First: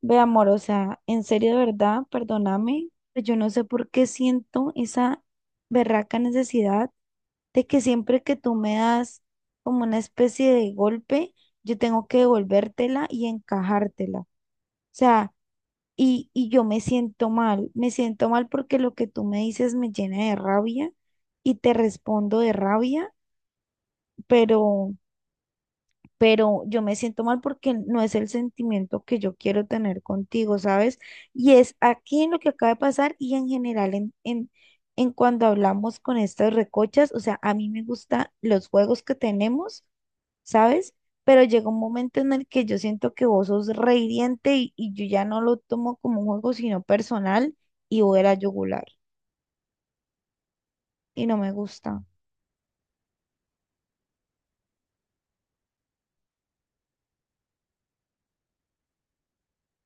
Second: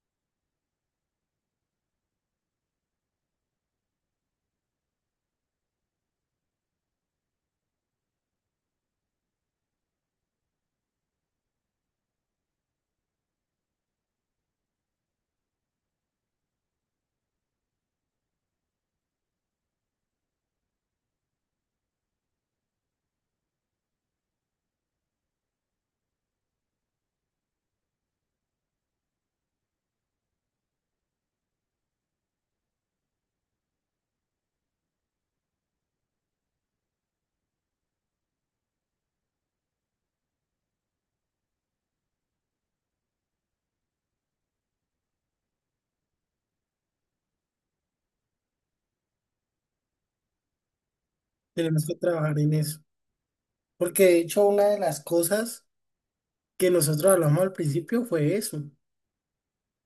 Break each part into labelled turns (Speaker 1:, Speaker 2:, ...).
Speaker 1: Ve, amor, o sea, en serio, de verdad, perdóname, pero yo no sé por qué siento esa berraca necesidad de que siempre que tú me das como una especie de golpe, yo tengo que devolvértela y encajártela. O sea, y yo me siento mal porque lo que tú me dices me llena de rabia y te respondo de rabia, pero pero yo me siento mal porque no es el sentimiento que yo quiero tener contigo, ¿sabes? Y es aquí en lo que acaba de pasar y en general en cuando hablamos con estas recochas, o sea, a mí me gustan los juegos que tenemos, ¿sabes? Pero llega un momento en el que yo siento que vos sos re hiriente y yo ya no lo tomo como un juego, sino personal y voy a la yugular y no me
Speaker 2: Tenemos que
Speaker 1: gusta.
Speaker 2: trabajar en eso. Porque de hecho una de las cosas que nosotros hablamos al principio fue eso. O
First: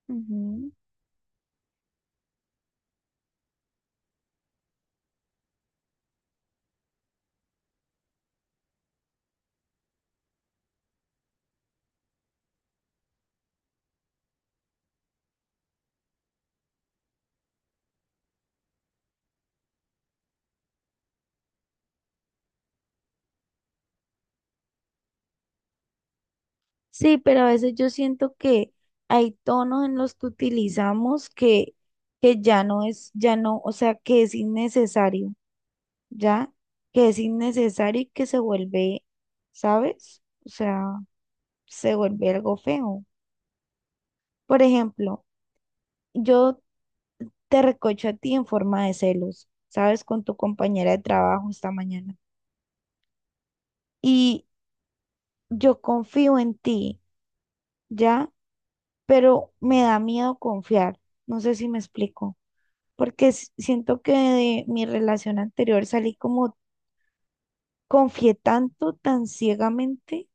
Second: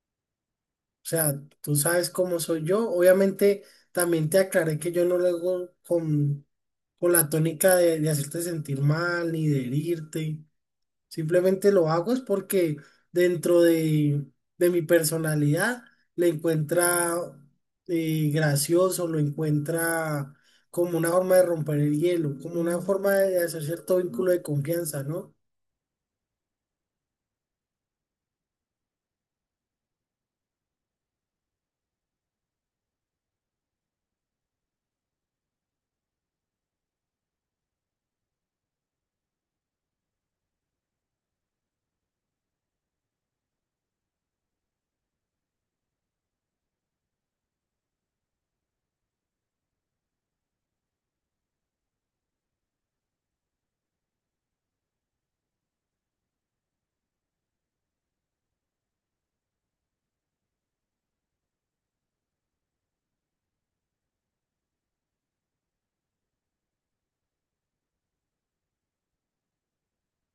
Speaker 1: Ujú.
Speaker 2: sea, tú sabes cómo soy yo. Obviamente también te aclaré que yo no lo hago con la tónica de hacerte sentir mal ni de herirte. Simplemente lo hago es porque dentro de mi personalidad le encuentra gracioso, lo encuentra como una forma de romper el hielo, como una forma de hacer cierto vínculo de confianza, ¿no?
Speaker 1: Sí, pero a veces yo siento que hay tonos en los que utilizamos que ya no es, ya no, o sea, que es innecesario, ¿ya? Que es innecesario y que se vuelve, ¿sabes? O sea, se vuelve algo feo. Por ejemplo, yo te recocho a ti en forma de celos, ¿sabes? Con tu compañera de trabajo esta mañana. Y yo confío en ti, ¿ya? Pero me da miedo confiar. No sé si me explico. Porque siento que de mi relación anterior salí como confié tanto, tan ciegamente,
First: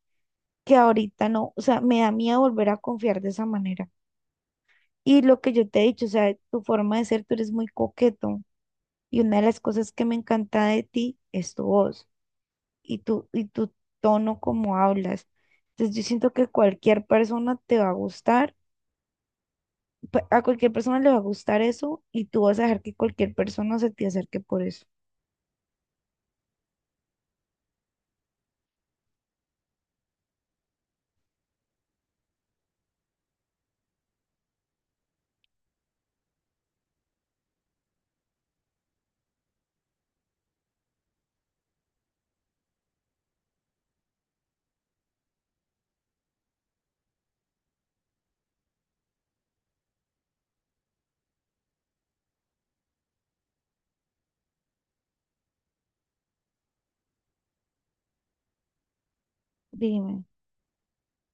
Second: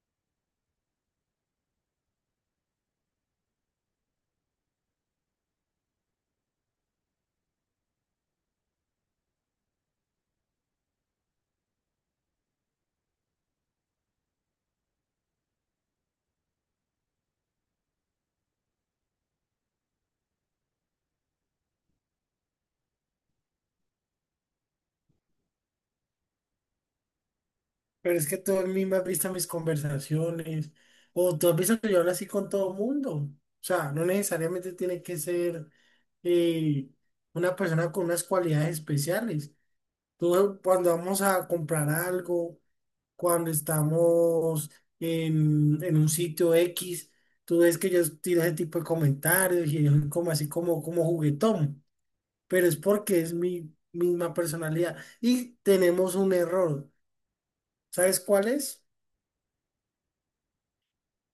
Speaker 1: que ahorita no, o sea, me da miedo volver a confiar de esa manera. Y lo que yo te he dicho, o sea, tu forma de ser, tú eres muy coqueto y una de las cosas que me encanta de ti es tu voz y tu tono como hablas. Entonces yo siento que cualquier persona te va a gustar, a cualquier persona le va a gustar eso y tú vas a dejar que cualquier persona se te acerque por eso.
Speaker 2: Pero es que tú a mí me has visto mis conversaciones, o tú has visto que yo hablo así con todo mundo. O sea, no necesariamente tiene que ser eh, una persona con unas cualidades especiales. Tú, cuando vamos a comprar algo, cuando estamos en un sitio X, tú ves que yo tiro ese tipo de comentarios y yo soy como así como, como juguetón, pero es porque es mi misma personalidad. Y tenemos un error. ¿Sabes cuál es?
Speaker 1: Dime,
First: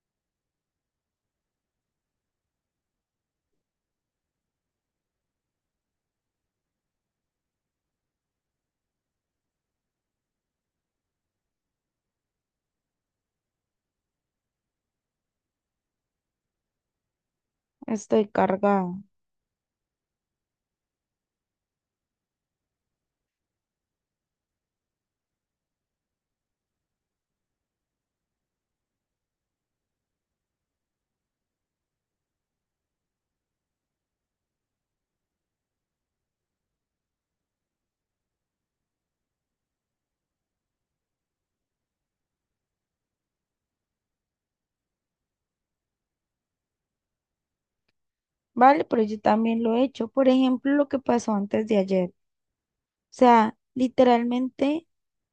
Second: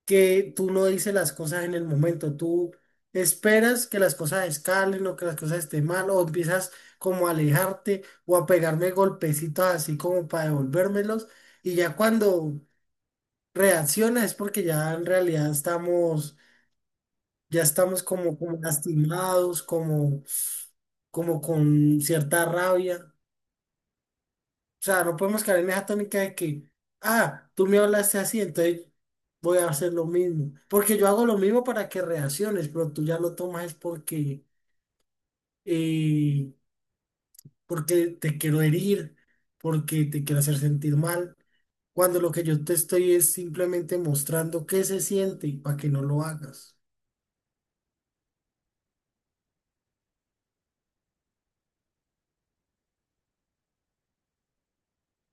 Speaker 2: Que tú no dices las cosas en el momento, tú esperas que las cosas escalen o que las cosas estén mal o empiezas como a alejarte o a pegarme golpecitos así como para devolvérmelos y ya cuando reacciona es porque ya en realidad estamos, ya estamos
Speaker 1: estoy
Speaker 2: como, como
Speaker 1: cargada.
Speaker 2: lastimados, como, como con cierta rabia. O sea, no podemos caer en esa tónica de que, ah, tú me hablaste así, entonces voy a hacer lo mismo. Porque yo hago lo mismo para que reacciones, pero tú ya lo tomas es porque, eh, porque te quiero herir, porque te quiero hacer sentir mal, cuando lo que yo te estoy es simplemente mostrando qué se siente y para que no lo hagas.
Speaker 1: Vale, pero yo también lo he hecho. Por ejemplo, lo que pasó antes de ayer. O sea, literalmente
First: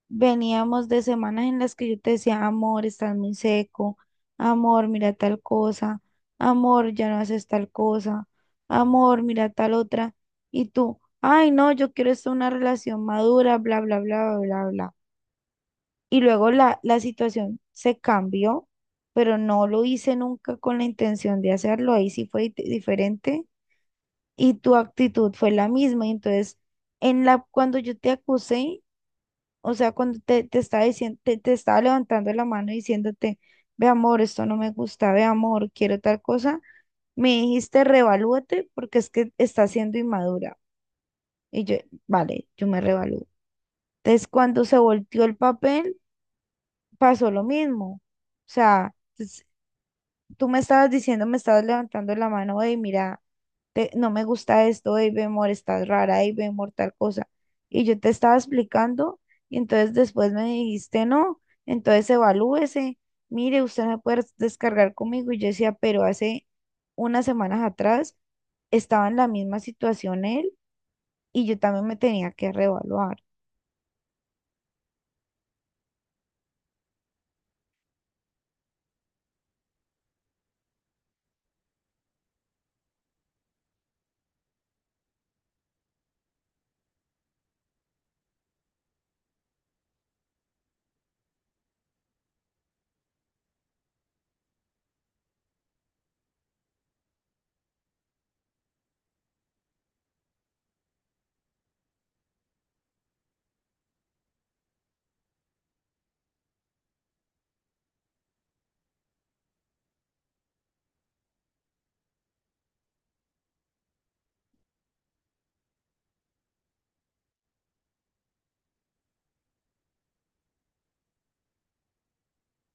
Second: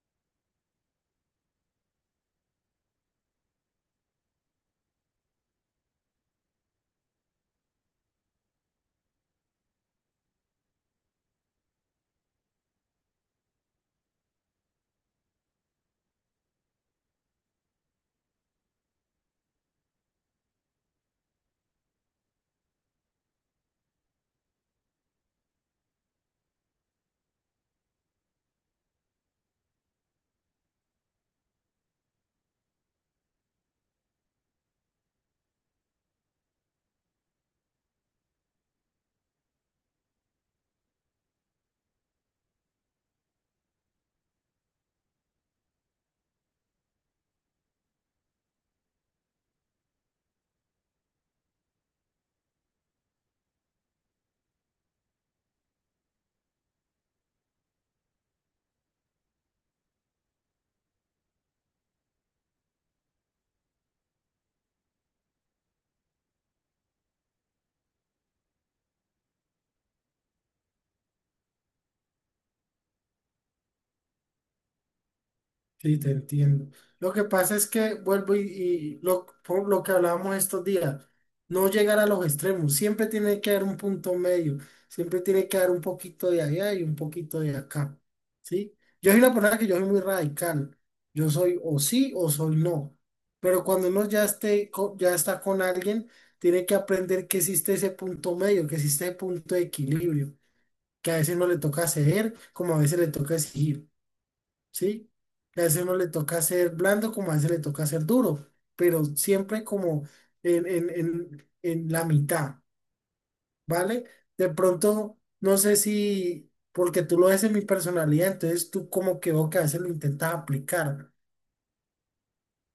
Speaker 1: veníamos de semanas en las que yo te decía, amor, estás muy seco, amor, mira tal cosa, amor, ya no haces tal cosa, amor, mira tal otra. Y tú, ay, no, yo quiero esto, una relación madura, bla, bla, bla, bla, bla, bla. Y luego la situación se cambió, pero no lo hice nunca con la intención de hacerlo. Ahí sí fue diferente y tu actitud fue la misma. Y entonces, en la, cuando yo te acusé, o sea, cuando te estaba diciendo, te estaba levantando la mano diciéndote, ve amor, esto no me gusta, ve amor, quiero tal cosa, me dijiste, revalúate porque es que estás siendo inmadura. Y yo, vale, yo me revalúo. Entonces, cuando se volteó el papel, pasó lo mismo. O sea, tú me estabas diciendo, me estabas levantando la mano, hey, mira, no me gusta esto, hey, ve, amor, estás rara, hey, ve, amor, tal cosa. Y yo te estaba explicando, y entonces después me dijiste, no, entonces evalúese, mire, usted me puede descargar conmigo. Y yo decía, pero hace unas semanas atrás estaba en la misma situación él, y yo también me tenía que reevaluar.
Speaker 2: Sí, te entiendo. Lo que pasa es que vuelvo y por lo que hablábamos estos días, no llegar a los extremos, siempre tiene que haber un punto medio, siempre tiene que haber un poquito de allá y un poquito de acá, ¿sí? Yo soy una persona que yo soy muy radical, yo soy o sí o soy no, pero cuando uno ya esté, ya está con alguien, tiene que aprender que existe ese punto medio, que existe ese punto de equilibrio, que a veces no le toca ceder, como a veces le toca exigir. ¿Sí? A ese no le toca ser blando como a ese le toca ser duro, pero siempre como en la mitad, ¿vale? De pronto, no sé si, porque tú lo ves en mi personalidad, entonces tú como que veo que a veces lo intentas aplicar.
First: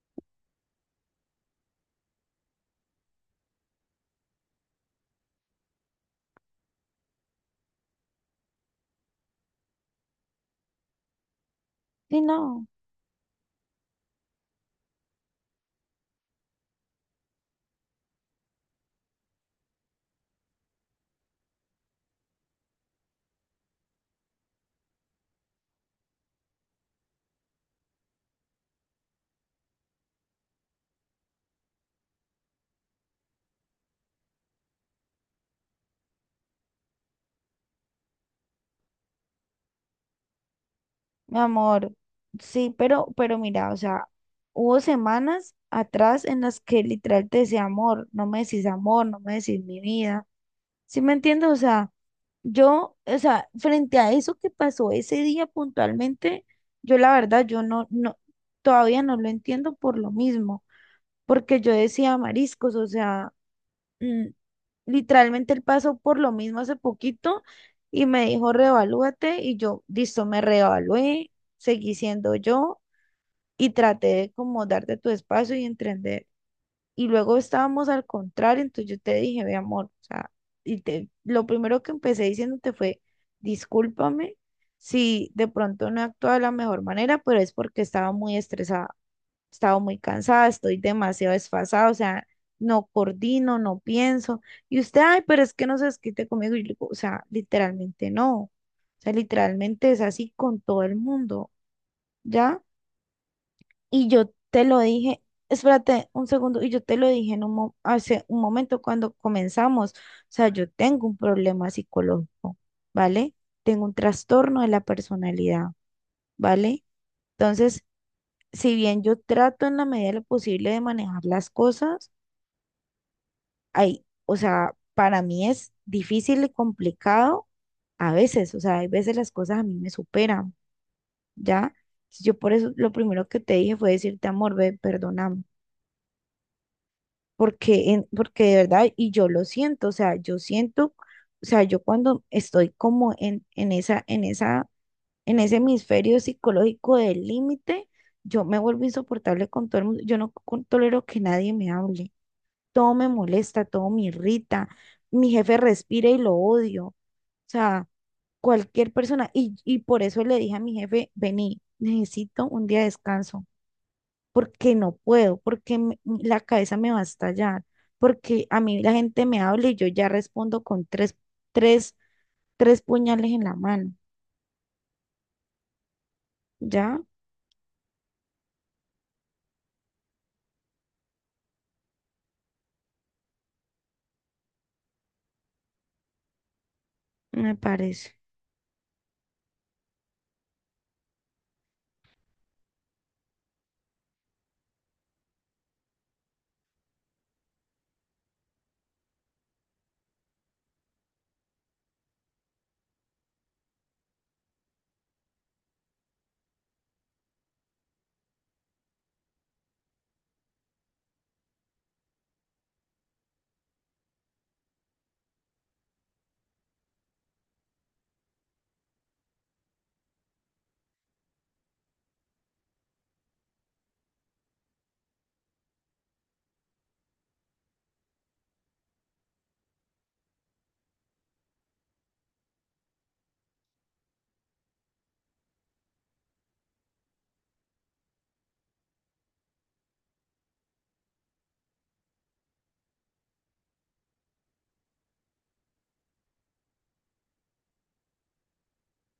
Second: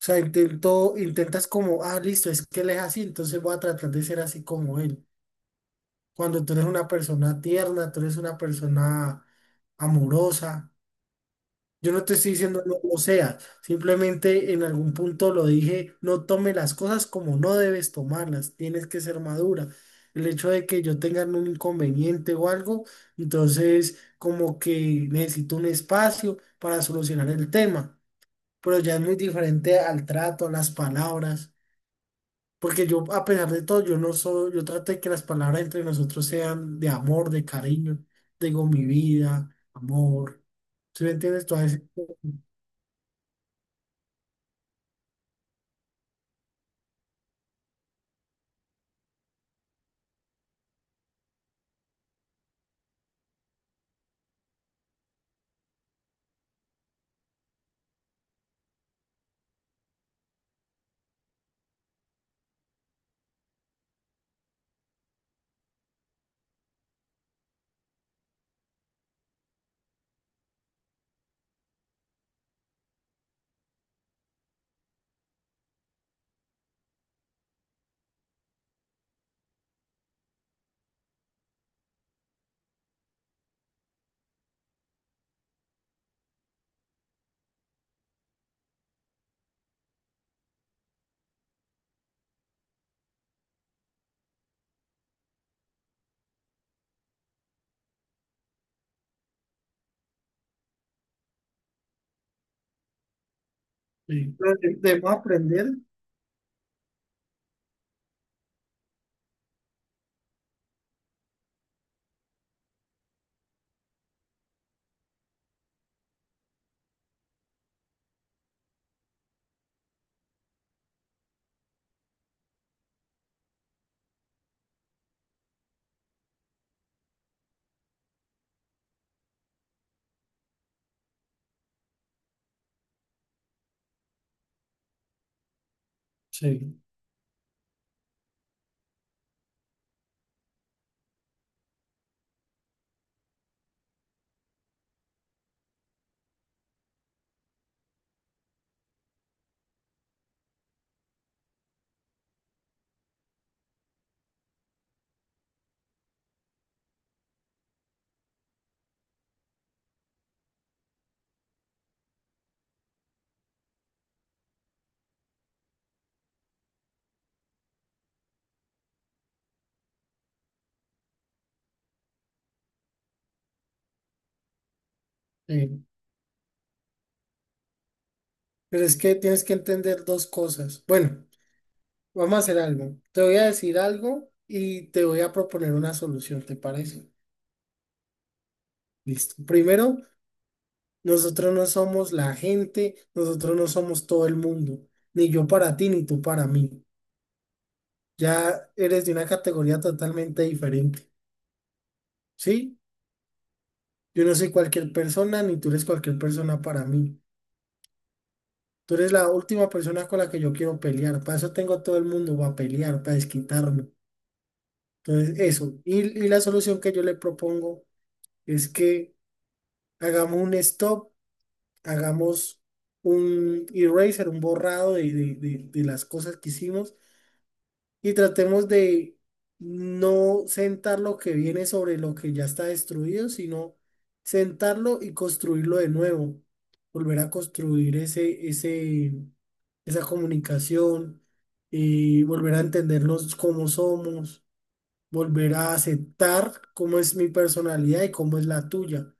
Speaker 2: O sea, intentas como, ah, listo, es que él es así, entonces voy a tratar de ser así como él. Cuando tú eres una persona tierna, tú eres una persona amorosa, yo no te
Speaker 1: Y
Speaker 2: estoy diciendo
Speaker 1: no.
Speaker 2: no lo sea, simplemente en algún punto lo dije, no tome las cosas como no debes tomarlas, tienes que ser madura. El hecho de que yo tenga un inconveniente o algo, entonces como que necesito un espacio para solucionar el tema, pero ya es muy diferente al trato, a las palabras, porque yo a pesar de todo, yo no soy, yo trato de que las palabras entre nosotros sean de amor, de cariño, digo mi vida, amor, ¿sí me
Speaker 1: Mi
Speaker 2: entiendes? Todas esas
Speaker 1: amor,
Speaker 2: cosas.
Speaker 1: sí, pero mira, o sea, hubo semanas atrás en las que literal te decía amor, no me decís amor, no me decís mi vida. ¿Sí me entiendes? O sea, yo, o sea, frente a eso que pasó ese día puntualmente, yo la verdad, yo todavía no lo entiendo por lo mismo, porque yo decía mariscos, o sea mm, literalmente él pasó por lo mismo hace poquito y me dijo, reevalúate y yo, listo, me reevalué, seguí siendo yo y traté de como darte tu espacio y entender. Y luego estábamos al contrario, entonces yo te dije, mi amor, o sea, y te, lo primero que empecé diciéndote fue, discúlpame si de pronto no he actuado de la mejor manera, pero es porque estaba muy estresada, estaba muy cansada, estoy demasiado desfasada, o sea, no coordino, no pienso. Y usted, ay, pero es que no se desquite conmigo. Y yo le digo, o sea, literalmente no, o sea, literalmente es así con todo el mundo, ¿ya? Y yo
Speaker 2: Sí,
Speaker 1: te lo
Speaker 2: Debemos
Speaker 1: dije,
Speaker 2: aprender,
Speaker 1: espérate un segundo, y yo te lo dije en un hace un momento cuando comenzamos. O sea, yo tengo un problema psicológico, ¿vale? Tengo un trastorno de la personalidad, ¿vale? Entonces, si bien yo trato en la medida de lo posible de manejar las cosas, hay, o sea, para mí es difícil y complicado a veces, o sea, hay veces las cosas a mí me superan, ¿ya? Yo por eso lo primero que te dije fue decirte, amor, ve, perdóname
Speaker 2: sí,
Speaker 1: porque, porque de verdad, y yo lo siento, o sea, yo siento, o sea, yo cuando estoy como en esa, en ese hemisferio psicológico del límite, yo me vuelvo insoportable con todo el mundo, yo no tolero que nadie me hable, todo me molesta, todo me irrita, mi jefe respira y lo odio, o sea, cualquier persona, y por eso le dije a mi jefe, vení, necesito un día de descanso porque no puedo, porque la cabeza me va a estallar, porque a mí la gente me habla y yo ya respondo con tres, tres puñales en la mano,
Speaker 2: sí.
Speaker 1: ¿ya?
Speaker 2: Pero es que tienes que entender dos cosas. Bueno, vamos a hacer algo. Te voy a decir algo y te voy a proponer una solución, ¿te parece?
Speaker 1: Me parece,
Speaker 2: Listo. Primero, nosotros no somos la gente, nosotros no somos todo el mundo, ni yo para ti, ni tú para mí. Ya eres de una categoría totalmente diferente, ¿sí? Yo no soy cualquier persona, ni tú eres cualquier persona para mí. Tú eres la última persona con la que yo quiero pelear. Para eso tengo a todo el mundo para pelear, para desquitarme. Entonces, eso. Y la solución que yo le propongo es que hagamos un stop, hagamos un eraser, un borrado de las cosas que hicimos y tratemos de no sentar lo que viene sobre lo que ya está destruido, sino sentarlo y construirlo de nuevo, volver a construir esa comunicación y volver a entendernos cómo somos, volver a aceptar cómo es mi personalidad y cómo es la tuya.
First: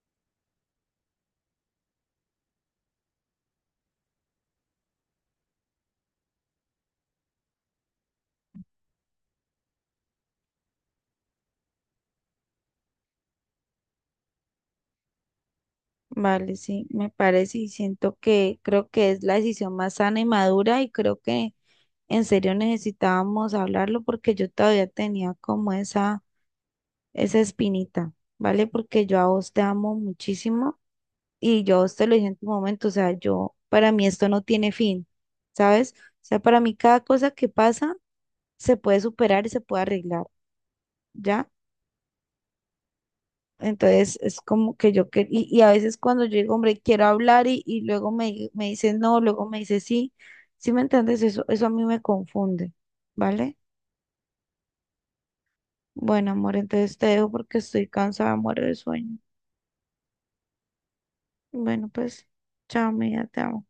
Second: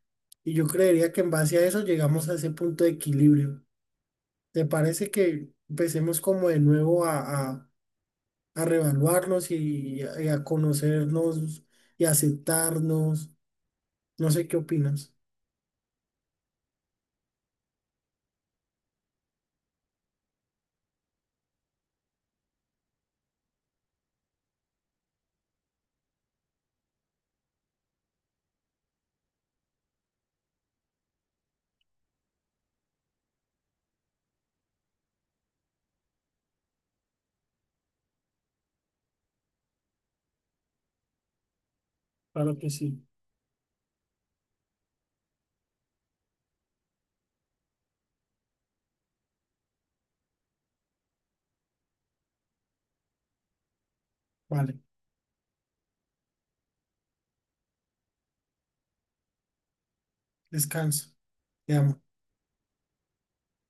Speaker 2: Y yo creería que en base a eso llegamos a ese punto de equilibrio. ¿Te parece que empecemos como de nuevo a reevaluarnos y a conocernos y aceptarnos? No sé qué opinas.
Speaker 1: vale, sí, me parece y siento que creo que es la decisión más sana y madura y creo que en serio necesitábamos hablarlo porque yo todavía tenía como esa espinita, ¿vale? Porque yo a vos te amo muchísimo. Y yo te lo dije en tu momento, o sea, yo, para mí esto no tiene fin, ¿sabes? O sea, para mí cada cosa que pasa se puede superar y se puede arreglar, ¿ya?
Speaker 2: Claro que sí.
Speaker 1: Entonces es como que yo, que, y a veces cuando yo digo, hombre, quiero hablar y luego me, me dice no, luego me dice sí, ¿sí me entiendes? Eso a mí me confunde, ¿vale?
Speaker 2: Vale,
Speaker 1: Bueno, amor, entonces te dejo porque estoy cansada, muero de sueño.
Speaker 2: descansa. Te
Speaker 1: Bueno,
Speaker 2: amo.
Speaker 1: pues, chao, amiga, te amo.